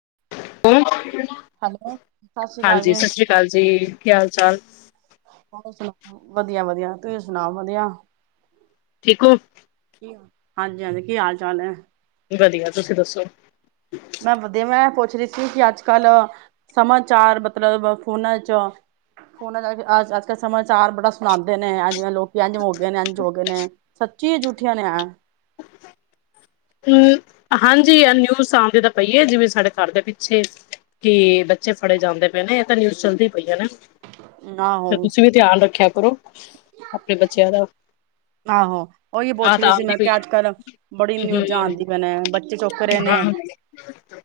[unintelligible] Hello, ਸਤਿ ਸ੍ਰੀ ਅਕਾਲ ਹਾਂਜੀ ਜੀ, ਸਤਿ ਸ੍ਰੀ ਅਕਾਲ ਜੀ, ਕੀ ਹਾਲ ਚਾਲ ਹੋਰ ਸੁਣਾਉ। ਵਧੀਆ ਵਧੀਆ, ਤੁਸੀ ਸੁਣਾਉ ਵਧੀਆ। ਠੀਕ ਹੋ। ਕੀ ਹਾਂਜੀ, ਹਾਂਜੀ, ਕੀ ਹਾਲ ਚਾਲ ਹੈ। ਵਧੀਆ ਤੁਸੀਂ ਦੱਸੋ। ਮੈਂ ਵਧੀਆ, ਮੈਂ ਪੁੱਛ ਰਹੀ ਸੀ ਕਿ ਅੱਜ ਕੱਲ ਸਮਾਚਾਰ ਮਤਲਬ ਫੋਨਾਂ ਚ ਫੋਨਾਂ ਚ ਅ ਅੱਜ ਕੱਲ੍ਹ ਸਮਾਚਾਰ ਬੜਾ ਸੁਣਾਉਂਦੇ ਨੇ, ਜਿਵੇਂ ਲੋਕ ਇੰਝ ਹੋ ਗਏ ਨੇ, ਇੰਝ ਹੋ ਗਏ ਨੇ ਸੱਚੀ ਝੂਠੀਆਂ ਨੇ। ਹੂੰ, ਹਾਂਜੀ ਨਿਊਜ਼ ਆਉਂਦੀ ਤਾਂ ਪਈ ਹੈ, ਜਿਵੇਂ ਸਾਡੇ ਘਰ ਦੇ ਪਿੱਛੇ ਕਿ ਬੱਚੇ ਫੜੇ ਜਾਂਦੇ ਪਏ ਨੇ, ਇਹ ਤਾਂ ਨਿਊਜ਼ ਚੱਲਦੀ ਪਈ ਹੈ ਨਾ। ਤੇ ਆਹੋ ਤੁਸੀਂ ਵੀ ਧਿਆਨ ਰੱਖਿਆ। [inaudible] ਆਪਣੇ ਬੱਚਿਆਂ ਦਾ ਆਹੋ ਉਹੀ ਆਹ ਪੁੱਛ ਤਾਂ ਰਹੀ ਸੀ, ਆਉਂਦੀ ਮੈਂ ਪਈ ਕਿਹਾ ਹੈ ਅੱਜ ਕੱਲ ਬੜੀ ਨਿਊਜ਼ਾਂ ਹਮ, ਆਂਦੀਆਂ ਪਈਆਂ ਨੇ ਚੁੱਕ ਰਹੇ ਨੇ, ਹਾਂ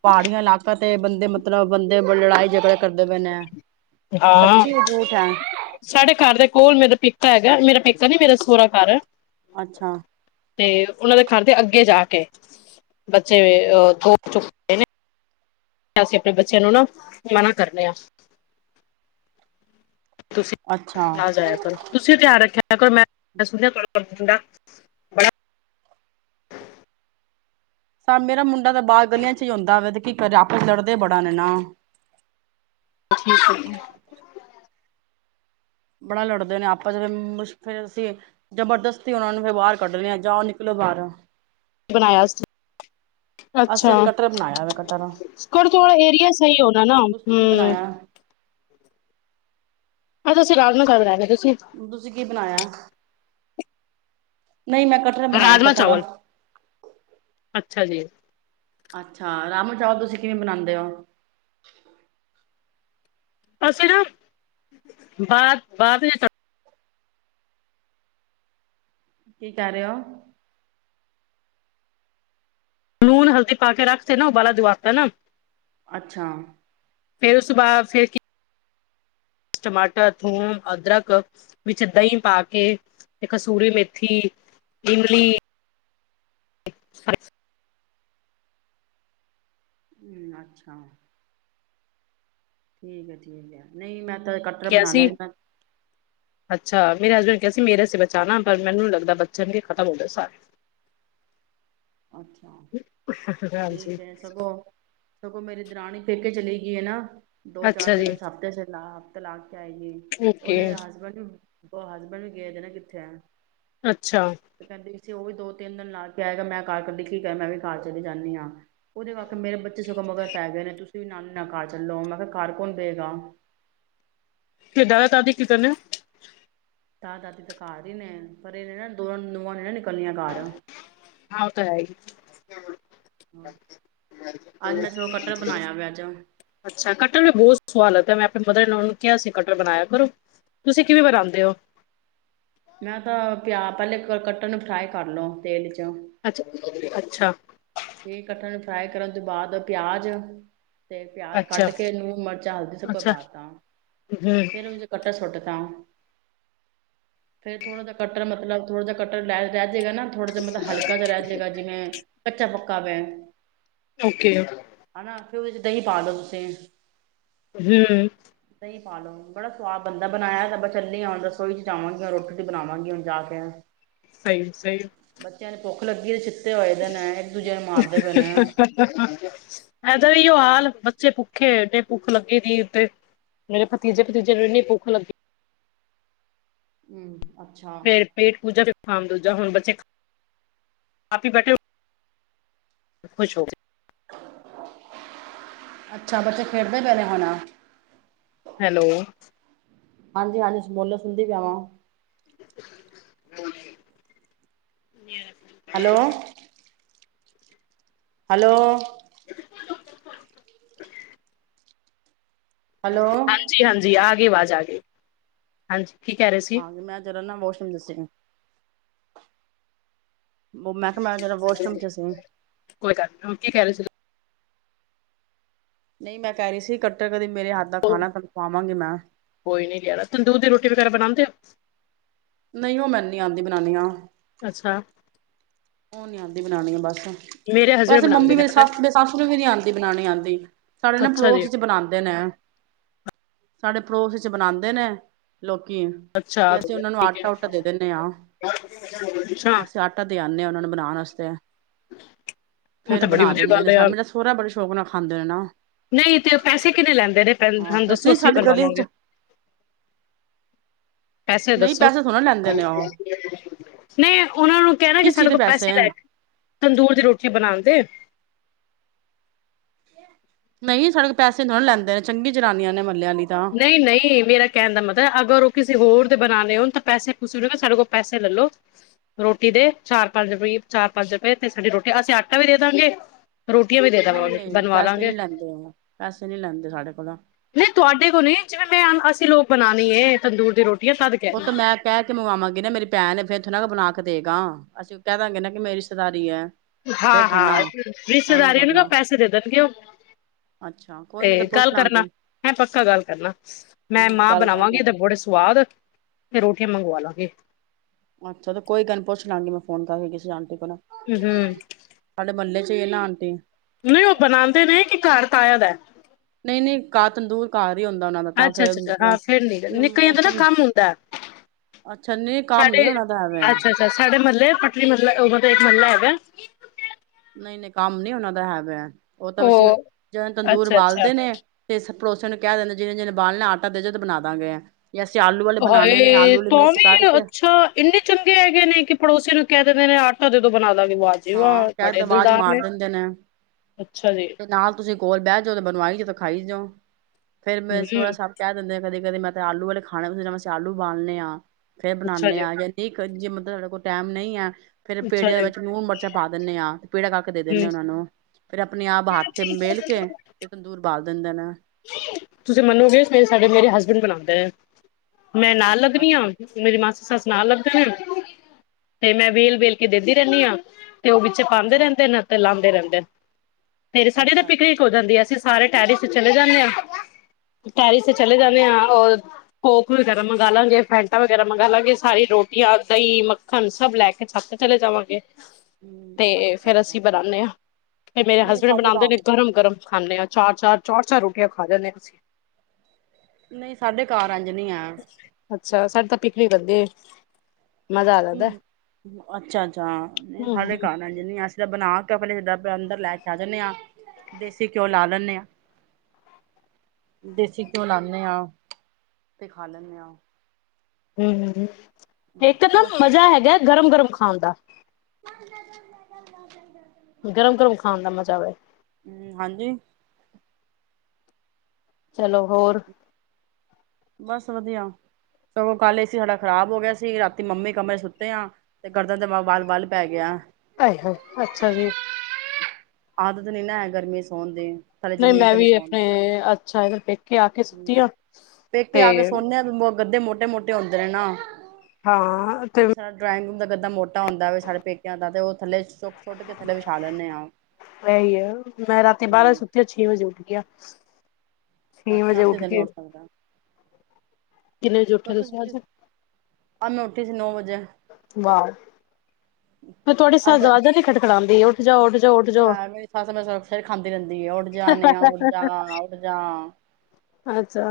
ਪਹਾੜੀ ਇਲਾਕਿਆ ਤੇ ਬੰਦੇ ਮਤਲਬ ਬੰਦੇ ਲੜਾਈ ਝਗੜੇ ਕਰਦੇ ਪਏ ਦੇ ਨੇ। ਹਾਂ, ਸੱਚੀ ਏ, ਝੂਠ ਹੈ ਸਾਡੇ ਘਰ ਦੇ ਕੋਲ ਮੇਰੇ ਹੈਗਾ, ਮੇਰਾ ਪੇਕਾ ਨੀ, ਮੇਰਾ ਸਹੁਰਾ ਘਰ ਅੱਛਾ ਤੇ ਉਹਨਾਂ ਦੇ ਘਰ ਤੇ ਅੱਗੇ ਜਾ ਕੇ ਬੱਚੇ ਅ ਦੋ ਕੁ ਚੁੱਕੇ ਨੇ ਅਸੀਂ ਆਪਣੇ ਬੱਚਿਆਂ ਨੂੰ ਨਾ ਮਨਾ ਕਰਦੇ ਆ। ਤੁਸੀਂ ਅੱਛਾ ਨਾ ਜਾਇਆ ਕਰੋ, ਤੁਸੀਂ ਧਿਆਨ ਰੱਖਿਆ ਕਰ ਮੈ [unintelligible] ਤਾਂ ਮੇਰਾ ਮੁੰਡਾ ਤਾਂ ਬਾਹਰ ਗਲੀਆਂ ਚ ਹੀ ਹੁੰਦਾ ਵਾਂ ਤੇ ਕੀ ਕਰਾ ਆਪਸ ਲੜਦੇ ਬੜਾ ਆ ਨਾ। ਠੀਕ ਬੜਾ ਲੜਦੇ ਨੇ ਆਪਾਂ ਚ ਫਿਰ ਅਸੀਂ ਜਬਰਦਸਤੀ ਉਹਨਾ ਨੂੰ ਫਿਰ ਬਾਹਰ ਕੱਢਣੇ ਆ ਜਾ ਨਿਕਲੋ ਬਾਹਰ। ਬਣਾਇਆ ਅੱਛਾ, ਅਸੀਂ ਅੱਜ ਕਟਰ ਬਣਾਇਆ ਵਾ ਕਟਰ ਥੋੜਾ ਥੋੜਾ ਏਰੀਆ ਸਹੀ ਹੋਣਾ ਨਾ, ਤੁਸੀਂ ਕੀ ਹਮਮ ਬਣਾਇਆ ਅੱਜ ਅਸੀ ਰਾਤ ਨੂੰ [inaudible] ਤੁਸੀਂ ਕੀ ਬਣਾਇਆ। ਨਹੀਂ ਮੈਂ ਕਟਰ ਬਣਾਇਆ ਰਾਜਮਾਂ ਕਟਰਾ ਅਛਾ ਜੀ ਅੱਛਾ ਰਾਜਮਾ, ਚਾਵਲ ਤੁਸੀਂ ਕਿਵੇਂ ਬਣਾਉਦੇ ਹੋ। ਅਸੀਂ ਨਾ ਬਾਅਦ ਬਾਅਦ ਵਿੱ ਕੀ ਕਹਿ ਰਹੇ ਹੋ। ਲੂਣ ਹਲਦੀ ਪਾ ਕੇ ਰੱਖਤੇ, ਨਾ ਉਬਾਲਾ ਦਵਾਤਾ ਨਾ। ਅੱਛਾ ਫੇਰ ਸੁਬਾਹ ਫਿਰ ਕੀ ਟਮਾਟਰ, ਥੂਮ, ਅਦਰਕ ਵਿੱਚ ਦਹੀਂ ਪਾ ਕੇ, ਕਸਤੂਰੀ ਮੇਥੀ, ਇਮਲੀ ਹੂੰ, ਅੱਛਾ। ਠੀਕ ਹੈ, ਠੀਕ ਹੈ, ਨਹੀਂ ਮੈਂ ਕਟਟਰ ਕਿਹਾ ਬਣਾ ਸੀ ਲੈਦਾ ਮੇਰੇ ਹਸਬੈਂਡ ਕਿਹਾ ਸੀ ਮੇਰੇ ਬਚਾਣਾ ਪਰ ਮੈਨੂੰ ਲੱਗਦਾ ਬੱਚਣ ਖਤਮ ਹੋ ਗਏ ਸਾਰੇ ਅੱਛਾ ਹਾਂਜੀ ਠੀਕ ਹੈ ਸਗੋਂ ਸਗੋਂ ਮੇਰੀ ਦਰਣੀ ਫੇਕੇ ਚਲੀ ਗਈ ਨਾ ਦੋ ਚਾਰ ਅੱਛਾ ਦਿਨ ਜੀ ਉਸ ਹਫ਼ਤੇ ਸ ਲ ਹਫ਼ਤੇ ਲਾ ਕੇ ਆਏ ਜ ਓਕੇ ਉਹਨੇ ਹਸਬੈਂਡ ਨੂੰ ਉਹ ਹਸਬੈਂਡ ਵੀ ਗਏਦੇ ਨਾ ਕਿੱਥੇ ਆ ਅੱਛਾ ਉਹ ਵੀ ਦੋ ਤਿੰਨ ਦਿਨ ਲਾ ਕੇ ਆਏਗਾ ਮੈਂ ਕਾਰ ਕਰਦੀ ਕੀ ਕਰ ਮੈਂ ਵੀ ਕਾਰ ਚੀ ਜਾਂਦੀ ਹਾਂ ਉਹਦੇ ਵਕੇ ਮੇਰੇ ਬੱਚੇ ਸੁਖਮਗਰ ਪੈ ਗਏ ਨੇ ਤੁਸੀਂ ਵੀ ਨ ਨਾ ਕਾਰ ਚੱਲੋ ਮੈਂ ਕਿਹਾ ਘਰ ਕੌਣ ਵਗਾ ਦਦਾ ਤਦੀ ਕਿ ਕੀਤਾ ਨੇ ਤ ਦਾਦੀ ਤਾਂ ਕਰ ਹੀ ਨੇ ਪਰ ਇਹ ਨਾ ਦੋ ਨੋਵ ਨ ਹਾ ਉਹ ਤਾਂ ਹੈ ਹੀ ਹਾਂ ਅੱਜ ਮੈਂ ਸਗੋਂ ਕਟਰ ਬਣਾਇਆ ਵਾ ਅੱਜ ਅੱਛਾ ਕੱਟ ਮੇ ਬਹੁਤ ਸਵਾਦ ਮੈਂ ਆਪਣੇ ਮਦਰ ਨੇ ਉਹਨੂੰ ਕਿਹਾ ਸੀ ਕਟਰ ਬਣਾਇਆ ਕਰੋ ਤੁਸੀਂ ਕਿਵੇਂ ਬਣਾਉਂਦੇ ਹੋ ਮੈਂ ਤਾਂ ਪਿਆ ਪਹਿਲੇ ਕ ਕੱਟਣ ਨੂੰ ਫਰਾਈ ਕਰ ਲਓ ਤੇਲ ਚ ਅ ਅੱਛਾ ਇਹ ਕੱਟਣ ਨੂੰ ਫਰਾਈ ਕਰਨ ਤੋਂ ਬਾਅਦ ਪਿਆਜ਼ ਤੇ ਪਿਆਜ ਅੱਛਾ ਕੱਢ ਕੇਨੂੰ ਮਿਰਚਾਂ ਹਲਦੀ ਤੋਂੱਕ ਅੱਛਾ ਪਾ ਤਾ ਹਮ ਫੇਿਰ ਉਹਨ ਚ ਕੱਟਾ ਸੁੱਟ ਤਾ ਫੇਰ ਥੋੜਾ ਜ ਕਟਰ ਮਤਲਬ ਥੋੜਾ ਜ ਕੱਟਰ ਲੈ ਰਹਿ ਗਾ ਨਾ ਥੋੜਾ ਜਿ ਮਤਲਬ ਹਲਕਾ ਜਹਾਹਿ ਜਾਏਗਾ ਜਿਵੇ ਕੱਚਾ [unintelligible] ਓਕੇ ਹਨਾ ਦਹੀਂ ਪਾ ਲੋਓ ਤੁਸੀਂ ਹਮ ਪਾਾਲਓ ਬੜਾ ਸਵਾਦ ਬੰਦਾ ਬਣਾਇਆ ਤਾਂ ਚੱਲੀ ਹੁਣ ਰਸੋਈ ਚ ਜਾਵਾਂਗੀ ਰੋਟੀ ਚ ਬਣਾਵਾਂਗੀ ਹੁਣ ਜਾ ਕੇ [unintelligible] [unintelligible] [unintelligible] ਪਏ ਨੇ ਹੋਰ [unintelligible] ਭੁੱਖੇ ਤੇ ਭੁੱਖ ਲਗੇਗੀ ਫੇਰ ਮੇਰੇ ਭਤੀਜੇ ਭਤੀਜੇ ਨੂੰ ਇੰਨੀ ਭੁੱਖ ਲੱਗੀ [unintelligible] ਫੇਰ ਪੇਟ ਪੂਜਾ [unintelligible] [unintelligible] ਅੱਛਾ ਬੱਚੇ ਖੇਡਦੇ ਪੈ ਨੇ ਹੁਣ ਹੈਲੋ ਹਾਂਜੀ ਹਾਂਜੀ ਬੋਲੋ [unintelligible] [unintelligible] ਹੈਲੋ ਹੈਲੋ [unintelligible] ਹੈਲੋ ਹਾਂਜੀ ਹਾਂਜੀ ਆਗੀ ਆਵਾਜ਼ [inaudible] [unintelligible] [unintelligible] ਮੈਂ ਕਿਹਾ ਮੈ ਜਰਾ ਵਾਸ਼ਰੂਮ ਚ ਸੀ [unintelligible] [unintelligible] ਕਦੇ ਮੇਰੇ ਹੱਥ ਦਾ ਖਾਣਾ [unintelligible] ਖੁਵਾਵਾਂਗੀ ਮੈਂ ਕੋਈ ਨੀ ਲਿਆਣਾ [unintelligible] [unintelligible] ਅੱਛਾ ਨੀ ਆਂਦੀ [unintelligible] ਮੇਰੇ ਹਸਬੈਂਡ ਵੈਸੇ ਬਣਾਉਂਦੇ ਮੰਮੀ ਨੇ ਮੇਰੀ ਪਤਾ ਸੱਸ ਦੀ ਸੱਸ ਨੂੰ ਵੀ ਨੀ ਆਉਂਦੀ ਬਣਾਉਣੀ ਆਉਂਦੀ ਸਾਡੇ ਨਾ ਅੱਛਾ ਜੀ ਪੜੋਸ ਚ ਬਣਾਉਂਦੇ ਨੇ ਸਾਡੇ ਪੜੋਸ ਚ ਬਣਾਂਦੇ ਨੇ ਲੋਕ [unintelligible] ਅੱਛਾ ਤੇ ਅਸੀਂ ਉਹਨਾਂ ਨੂੰ ਠੀਕ ਆਟਾ ਹੈ ਉੱਟਾ ਦੇ ਦੇਣੇ ਆ ਅੱਛਾ ਆਟਾ ਦੇ ਆਨੇ ਹਾਂ [unintelligible] ਉਹ ਫੇਰ ਤਾਂ ਬੜੀ ਬਣਾ ਵਧੀਆ ਦਿੰਦੇ ਗੱਲ ਨੇ ਹੈ ਸਾਨੂੰ ਯਾਰ ਮੇਰਾ ਸੋਰਾ ਬੜੇ ਸ਼ੌਕ ਨਾਲ ਖਾਂਦੇ ਨੇ ਨਾ ਨਹੀਂ ਤੇ ਉਹ ਪੈਸੇ ਕਿੰਨੇ ਲੈਂਦੇ ਨੇ [unintelligible] ਹਾਂ ਸਾਨੂੰ ਵੈਸੇ ਦੱਸੋ ਨਹੀਂ ਅਸੀਂ ਸਾਡੀ ਗਲੀ ਚ ਬਣਾਵਾਂਗੇ ਪੈਸੇ ਨਹੀਂ ਦੱਸੋ ਥੋੜਾ ਲੈਂਦੇ ਨੇ ਉਹ [unintelligible] ਨਹੀਂ ਉਹਨਾਂ ਨੂੰ ਕਹਿਣਾ ਕਿ ਕਿਸ ਚੀਜ਼ ਸਾਡੇ ਦੇ ਕੋਲ ਪੈਸੇ ਹੈ। ਲੈ ਕੇ ਤੰਦੂਰ ਦੀ ਰੋਟੀੀਆਂ ਬਣਾਉਣ ਦੇ ਨਹੀਂ ਸਾਡੇ ਤੋਹ ਪੈਸੇ ਥੋੜਾ ਲੈਂਦੇ ਨੇ ਚੰਗੀ ਜਨਾਨੀਆਂ ਨੇ ਮਹੱਲੇ ਆਲੀ ਤਾਂ ਨਹੀਂ ਨਹੀਂ ਮੇਰਾ ਕਹਿਣ ਦਾ ਮਤਲਬ ਅਗਰ ਉਹ ਕਿਸੇ ਹੋਰ ਬਣਾਉ ਲ ਹੋਣ ਤਾਂ ਪੈਸੇਸੀ ਸਾਡੇ ਕੋਲ ਪੈਸੇ ਲੈਲੋ ਰੋਟੀ ਦੇ ਚਾਰ ਪੰਜ ਰੁਪਈਏ ਚਾਰ ਪੰਜ ਰੁਪਏ ਤੇ ਸਾਡੀ ਰੋਟੀ ਅਸੀਂ ਆਟਾ ਵੀ ਦੇ ਦਾਂਗੇ ਰੋਟੀਆਂ ਵੀ ਦੇ ਨਹੀਂ ਦੇਵਾਂਗੇ ਨਹੀਂ ਬਣਵਾ ਪੈਸੇ ਲਾਂਗੇ ਨਹੀਂ ਲੈਂਦੇ ਉਹ ਪੈਸੇ ਨਹੀਂ ਲੈਂਦੇ ਸਾਡੇ ਕੋਲੋਂ ਨਹੀਂ ਤੁਹਾਡੇ ਕੋਲ ਜਿਵੇਂ ਮੈਂ ਅਸੀਂ ਲੋਕ ਬਣਾਉਣੀ ਹੈਏ ਤੰਦੂਰ ਦੀ ਰੋਟੀ ਉਹ ਤੇ ਮੈਂ ਕਹਿ ਕੇ ਮਵਾਵਾਂਗੀ ਨਾ ਮੇਰੀ ਭੈਣ ਨੇ ਫੇਰ ਥੋੜੇ ਨਾ ਬਣਾ ਕੇ ਦੇਗਾ ਅਸੀਂ ਕਹਿ ਦਾਂਗੇ ਨਾ ਕਿ ਮੇਰੀ ਰਿਸ਼ਤੇਦਾਰੀ ਹੈ ਫੇਰ ਹਾਂ ਥੋੜਾ ਹਾਂ ਨਾ ਐਵੇਂ ਰਿਸ਼ਤੇਦਾਰੀ ਥੋੜਾ ਉਹਨ ਉਹ ਨਾ ਪੈਸੇ ਦੇ ਦਦੇ ਕਿ ਉਹ ਅੱਛਾ ਤੇ ਕੋਈ ਨੀ ਉਹ ਤਾਂ ਪੁੱਛ ਗੱਲ ਕਰਨਾ ਲਾਂਗੇ ਮੈਂ ਪੱਕਾ ਗੱਲ ਕਰਨਾ ਮੈਂ ਮਾਂਹ ਗੱਲ ਕਰ ਲਾਂ। ਬਣਾਵਾਂਗੀ ਬੜੇ ਸਵਾਦ ਰੋਟੀਆਂ ਮੰਗਵਾ ਲਾਂਗੇ ਅੱਛਾ ਤੇ ਕੋਈ ਗੱਲ ਪੁੱਛ ਲਵਾਂਗੇ ਮੈਂ ਫੋਨ ਕਰਕੇ ਕਿਸੇ ਜਾਣ ਹੂੰ ਸਾਡੇ ਮਹੱਲੇ ਜੇ ਲਉਣ ਤੇ ਨਹੀਂ ਉਹ ਬਣਾਉਂਦੇ ਨੇ ਕਿ ਘਰ ਤਾਇਆ ਦਾ ਨਹੀਂ ਨਹੀਂ ਕਾਹ ਤੰਦੂਰ ਕਾਹ ਅੱਛਾ ਅੱਛਾ ਅੱਾ ਹ ਫਿਰ ਨੀ ਜਿਵੇਂ ਨਿੱ ਨਾ ਮੌਸਮ ਕੰਮ ਹੁੰਦਾ ਅੱਛਾ ਨਹੀਂ ਕੰਮ ਸਾੇ ਨੀ ਉਹਨਾਂ ਦਾ ਹੈਵੇ ਆ ਅੱਛਾ ਅੱਛ ਸਾਡੇ ਮਹੱਲੇ ਪਟਲਬ ਮਹੱਲਾ ਹੈਗਾ ਨਹੀਂ ਨਹੀਂ ਕੰਮ ਨੀ ਉਹਨਾਂ ਦਾ ਹੈ ਉਹ ਤਾਂ ਬਸੀ ਜਦੋਂ ਤੰਦੂਰ ਅੱਛਾ ਅੱਛਾ ਬਾਲਦੇ ਨੇ ਤੇ ਸਬ ਪੜੋਸੀਆਂ ਨੂੰ ਕਹਿ ਦਿੰਦੇ ਜਿਹਨੇ ਜਿਹਨੇ ਬਾਲਨਾ ਆਟਾ ਦੇਜੋ ਤੇ ਬਣਾ ਦਾਂਗੇ ਆ ਹਾਏ ਤਾਂ ਵੀ ਕਰਕੇ ਅੱਛਾ ਇੰਨੇ ਚੰਗੇ ਹੈਗੇ ਨੇ ਕਿ ਪੜੋਸੀ ਨੂੰ ਕਹਿ ਦਿੰਦੇ ਨੇ ਕਦੇ ਤੋਂ ਬਣਾ ਲ ਹਾਂ ਕਹਿ ਦ ਆਵਾਜ਼ ਮਾਰ ਦਿੰਦੇ ਨੇ ਅੱਛਾ ਜੀ, ਤੇ ਨਾਲ ਤੁਸੀਂ ਕੋਲ ਬਹਿ ਜੋ ਤੇ ਬਣਵਾਈ ਜਦੋਂ ਖਾਈ ਜਾਉ ਫੇਰ ਮੈਂ ਹੂੰ, ਸੋਹਰਾ ਸਾਬ ਕਹਿ ਦਿੰਦੇ ਕਦੇ ਕਦੇ ਮੈਂ ਤਾਂ ਆਲੂ ਵਾਲੇ ਖਾਣੇ ਤੁ ਮਂ ਆਲੂ ਉਬਾਲਣੇ ਆਂ ਫੇਰ ਅੱਛਾ ਬਣਾਉਂਦੇ ਜੀ, ਆ ਜਾਂਦੀ ਜੇ ਮਤਲਬ ਸਾਡੇ ਕੋਲ ਟਾਈਮ ਨਹੀਂ ਐ ਫੇਰ ਅੱਛਾ ਪੇੜਿਆਂ ਦੇ ਜੀ, ਵਿੱਚ ਮੂੰਹ ਮ ਚ' ਪਾ ਦਿੰਨੇ ਆ ਪੇੜਾ ੱਕ ਦੇ ਦਿੰਦੇ ਹੂੰ। ਉਹਨਾਂ ਨੂੰ ਫਿਰ ਆਪਣੇ ਆਪ ਹੱਥ ਮੇਲ ਕੇ ਤੇ ਤੰਦੂਰ ਬਾਲ ਦਿੰਦੇ ਨੇ ਤੁਸੀਂ ਮੰਨੋਗੇੇ ਸਾਡੇ ਮੇਰੇ ਹਸਬੈਂਡ ਬਣਾਉਂਦੇ ਹੈ ਮੈਂ ਨਾਲ ਲੱਗਵ ਹਾਂ ਅੱਛਾ, ਮੇਰੀ ਮਾਸੀ ਸੱਸ ਸੁਣਾ ਲਵ ਤੁਂ ਤੇ ਮੈਂ ਵੇਲ ਵੇਲ ਕੇ ਦੇਦੀ ਰਹਿੰਦੀ ਹਾਂ ਤੇ ਉਹ ਵਿੱਚ ਪਾਉਂਦੇ ਅੱਛਾ, ਰਹਿੰਦੇ ਨੇ ਅਤੇ ਲਾਂਦੇ ਰਹਿੰਦੇ [unintelligible] ਫੇਰ ਸਾਡੇ ਤਾਂ ਅੱਛਾ, ਅੱਛਾ ਪਿਕਨਿਕ ਹੋ ਜਾਂਦੀ ਆ ਅ ਸਾਰੇ ਕਹਿ ਰੇ ਸੀ ਚਲੇ ਜਾਂਦੇ ਹਾਂ ਟੈਰੀ ਤੇ ਚਲੇ ਜਾਂਦੇ ਹਾਂ ਔਰ ਕੋਕ ਵਗੈਰਾ ਮੰਗਾਲਾਂਗੇ ਫੈਂਟਾ ਵਗੈਰਾ ਮੰਗ ਲਾਂਗੇ ਸਾਰੀ ਰੋਟੀਆਂ ਦਹੀਂ ਮੱਖਣ ਸਭ ਲੈ ਕੇ ਛੱਤ ਤੇ ਚਲੇ ਜਾਵਾਂਗੇ ਹੂੰ ਤੇ ਅੱਛਾ, ਫੇਰ ਅੱਛਾ ਅਸੀਂ ਬਣਾਉਦੇ ਹਾਂ ਫਿਰ ਮੇਰੇ ਨਹੀਂ ਹਸਬੈਂਡ ਸਾਡੇ ਬਣਾਉਂਦੇ ਘਰ ਨੇ ਗਰਮ ਗਰਮ ਖਾਂਦੇ ਆਾਂ ਚਾਰ ਚਾਰ ਚਾਰ ਚਾਰ ਰੋਟੀਆਂ ਖਾ ਜਾਂਦੇ ਅਸੀਂ ਨਹੀਂ ਸਾਡੇ ਘਰ ਐਂਜ ਨਹੀਂ ਏ ਅੱਛਾ ਸਾਡੇ ਤਾਂ ਪਿਕਨਿਕ ਬੰਦੇ ਹਮ ਅੱਛਾ ਅੱਛਾ ਨਹੀਂ ਹਮ ਸਾਡੇ ਘਰ ਐਂਜ ਨੀ ਹੈ ਅਸੀਂ ਤਾਂ ਬਣਾ ਕਪਲੇ ਜਿੱਦਾਂ ਅੰਦਰ ਲੈ ਕੇ ਆ ਜਾਂਦੇ ਹਾਂ ਦੇਸੀ ਘਿਓ ਲਾ ਲੈਂਦੇ ਹਾਂ ਦੇਸੀ ਘਿਓ ਲਾਦੇ ਹਾਂ ਤੇ ਖਾ ਲੈਂਦੇ ਆ ਹੂੰ ਹੂੰ ਇੱਕਦਮ ਹੋਰ ਮਜ਼ਾ ਹੈਗਾ ਗਰਮ ਗਰਮ ਖਾਉਂਦਾ ਆਂਦਾ [unintelligible] ਗਰਮ ਗਰਮ ਖਾਣ ਦਾ ਮਜ਼ਾ ਵੇ ਹਾਂਜੀ ਚਲੋ ਹੋਰ ਬਸ ਵਧੀਆ ਸਗੋਂ ਕੱਲ ਏ ਸੀ ਸਾਡਾ ਖ਼ਰਾਬ ਹੋ ਗਿਆ ਸੀ ਰਾਤੀ ਮੰਮੀ ਕਮਰੇ ਸੁੱਤੇ ਆ ਤੇ ਗਰਦਨ ਦੇ ਵੱਲ ਵੱਲ ਪੈ ਗਿਆ ਆਏ ਹਾਏ ਅੱਛਾ ਜੀ ਆਦਤ ਨੀ ਨਾ ਹੈ ਗਰਮੀ ਚ ਸੌਣ ਦੀ ਥੱਲੇ ਨਹੀਂ ਜ਼ਮੀਨ ਮੈਂ ਤੇ ਵੀ ਸੌਣ ਆਪਣੇ ਦੀ ਅੱਛਾ ਇਹਦਾ ਕੇ ਆ ਕੇ ਸੁੱਤੀ ਹੂੰ ਆ ਪੇਕੇ ਤੇ ਆ ਕੇ ਸੋਨੇ ਆ ਗੱਦੇ ਮੋਟੇ ਮੋਟੇ ਹੁੰਂਦੇ ਨੇ ਨਾ ਹਾਂ ਤੇ ਜੇ ਸਾਡਾ ਡਰਾਇੰਗ ਰੂਮ ਗੱਦਾ ਮੋਟਾ ਹੁੰਦਾ ਵੇ ਸਾਡੇ ਪੇਕਿਆਂ ਦਾ ਤੇ ਉਹ ਥਲੇ ਵਹੀ ਹੈ ਮੈਂ ਰਾਤੀ ਬਾਰਾਂ ਵਜੇ ਹੂੰ ਸੁੱਤੀ ਆ ਛੇ ਵਜੇ ਉੱਠਗੀ ਆ ਅੱਛਾ ਅਸੀਂ ਤੇ ਨੀ ਉੱਠ ਸਕਦੇ ਕਿੰਨੇ ਵਜੇ [inaudible] ਉੱਠੇ ਕਦੋ ਤੁਸੀਂ ਸੁੱਤੀ ਸੀ ਅ ਮੈ ਨੌ ਵਜੇ ਵਾਉ ਫੇਰ ਤੁਹਾਡੇ ਸਾਥ ਜਿਆਦਾ ਤੇ ਖਟ ਖੜਾਉਂਦੀ ਅ ਜ ਉਡ ਜ ਲੈ ਮੇਰੀ ਸੱਸ ਮੈਂ ਸ ਸਿਰ ਖਾਂਦੀ ਰਹਿੰਦੀ ਏ ਉੱਠ ਜਾ ਨੇ ਆ ਉੱਠ ਜਾ ਉੱਠ ਜਾ। ਅੱਛਾ।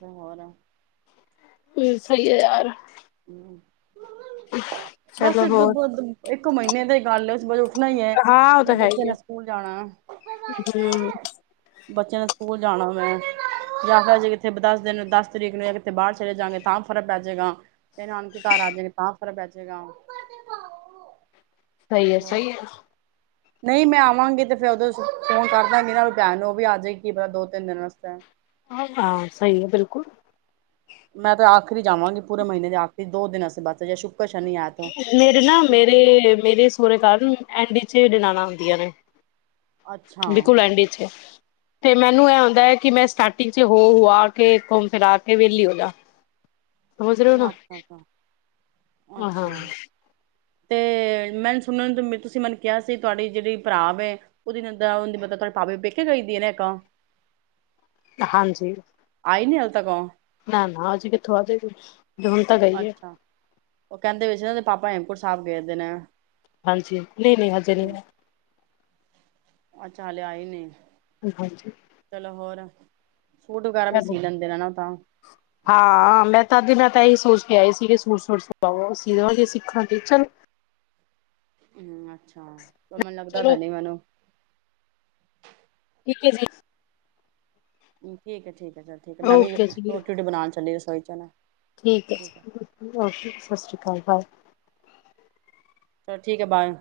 ਤਾਂ ਹੋਰ ਸਹੀ ਐ ਯਾਰ। ਹਂ ਬੱਸ ਚਲੋ ਹੋਰ [inaudible] ਇੱਕ ਮਹੀਨੇ ਦੀ ਗੱਲ ਏ ਵਜੇ ਉੱਠਣਾ ਈ ਐ, ਹਾਂ ਉਹ ਤਾਂ ਜਿਹਨੇ ਹੈ ਬੱਚੇ ਹੀ ਹੈ ਨੇ ਸਕੂਲ ਜਾਣਾ। ਹੂੰ ਬੱਚਿਆਂ ਨੇ ਸਕੂਲ ਜਾਣਾ ਵੈਂ ਜਾਂ ਫਿਰ ਜੇ ਕਿੱਥੇ ਦਸ ਦਿਨ ਦਸ ਤਰੀਕ ਨੂੰ ਕਿਥੇ ਬਾਹਰ ਚਲੇ ਜਾਗੇ ਤਾਂ ਫਰਕ ਪੈ ਜੇਗਾ। ਫੇਰ ਆਣ ਕੇ ਘਰ ਆ ਜਾਣਗੇ ਤਾਂ ਫੇਰ ਬੈਜੇਗਾ, ਉੱਪਰ ਤੇ ਪਾਉ। ਸਹੀ ਐ ਸਹੀ ਐ। ਨਹੀਂ ਮੈਂ ਆਵਾਂਗੀ ਤੇ ਫਿਰ ਉਹਦੋਂ ਫੋਨ ਕਰਦਾਂਗੀਂ ਆਪਣੀ ਪੈਣ ਨੂੰ ਉਹ ਵੀ ਆ ਜਾਏਗੀ ਕੀ ਪਤਾ ਦੋ ਤਿੰਨ ਦਿਨ ਵਾਸਤੇ ਆਆਂ ਹਾਂ ਸਹੀ ਐ ਬਿਲਕੁਲ। ਮੈਂ ਤਾਂ ਆਖਰੀ ਜਾਵਾਂਗੀ ਪੂਰੇ ਮਹੀਨੇ ਦੇ ਆਖਰੀ ਦੋ ਦਿਨਾਂ ਬੱਸ ਜਾਂ ਸ਼ੁ ਮੇਰੇ ਨਾ ਮੇਰੇ ਮੇਰੇ ਸਹੁਰੇ ਕਾਰਨ ਐਂਡੀਚ ਨਾਲ ਆਉਂਦੀਆਂ ਨੇ। ਬਿਲਕੁਲ ਅੱਛਾ-ਅੱਛਾ, ਐਂਡ ਇਚ ਤੇ ਮੈਨੂੰ ਇਹ ਆਂਓਦਾ ਹੈ ਕਿ ਮੈਂ ਸਟਾਰਟਿੰਗ ਚ ਹੋ ਆ ਕੇ ਘੁੰਮ ਫਿਰਾ ਕੇ ਵਿਹਲੀ ਹੋ ਜਾ। ਸਮਝ ਰਹੇ ਹੋ ਨਾ ਅੱਛਾ ਅੱਛਾ ਅੱਛਾ। ਹਾਂ। ਤੇ ਮੈਨ ਸੁਣ ਤੁਸੀਂ ਮੈਨੂੰ ਕਿਹਾ ਸੀ ਤੁਆਡੀ ਜਿਹੜੀ ਭਰਾ ਵੇ ਉਹਦੀ ਨਨਦ ਮਤਲਬ ਤੁਹਾਡੇ ਪਾਬੀ ਪੇਕੇ ਗਈਦੀ ਇੱਕ। ਹਾਂਜੀ। ਆਈ ਨੀ ਹਲੇ ਤੱਕ ਓ। ਨਾਂ ਨਾਂ ਹਜੇ ਕਿੱਥੋਂ ਆਜੇਗੀ। ਹੂਣ ਤਾਂ ਗਈਏ। ਅੱਛਾ। ਉਹ ਕਹਿੰਦੇ ਵੀ ਸੀ ਨਾ ਦੇ ਪਾਪਾ ਹੇਮਕੁੰਟ ਸਾਹਿਬ ਗਏਦੇ ਨੇ। ਹਾਂਜੀ ਨਈਂ ਨਈਂ ਹਜੇ ਨਈਂ ਅੱਛਾ ਹਾਲੇ ਆਏ ਨੀਂ। ਆਈ। ਹਾਂਜੀ ਚਲੋ ਹੋਰ ਸੂਟ ਵਗੈਰਾ ਵੀ ਚਲੋ ਸੀ ਲੈਂਦੇ ਨੇ ਨਾ ਤਾਂ ਹਾਂ ਮੈਂ ਤਦ ਮੈਂ ਤਾਂ ਇਹੀ ਸੋਚ ਕੇ ਆਈ ਸੀ ਕਿ ਸੂਟ ਸੁਟ ਸੁਵਾਵ ਅਸੀ ਦੇਵਾਂਗੇ ਸਿੱਖਾਂ ਟੀਚ ਹਂ, ਅੱਛਾ ਮੈਨੂੰ ਲੱਗਦਾ ਤੇ ਚਲੋ ਨੀਂ ਮੈਨੂੰ ਠੀਕ ਹੈ ਜੀ। ਹਂ, ਠੀਕ ਐ, ਠੀਕ ਐ। ਠੀਕ ਐ, ਠੀਕ ਐ। ਮੈਂ ਨੀਂ ਓਕੇ ਜੀ ਰੋਟੀ ਰੂਟੀ ਬਣਾਣ ਚਲੀਸੁ ਸੌਜਨਾ ਠੀਕ ਹੈ ਓਕੇ ਸਤਿ ਸ਼੍ਰੀ ਅਕਾਲ ਬਾਏ ਚਲੋ ਠੀਕ ਹੈ ਬਾਏ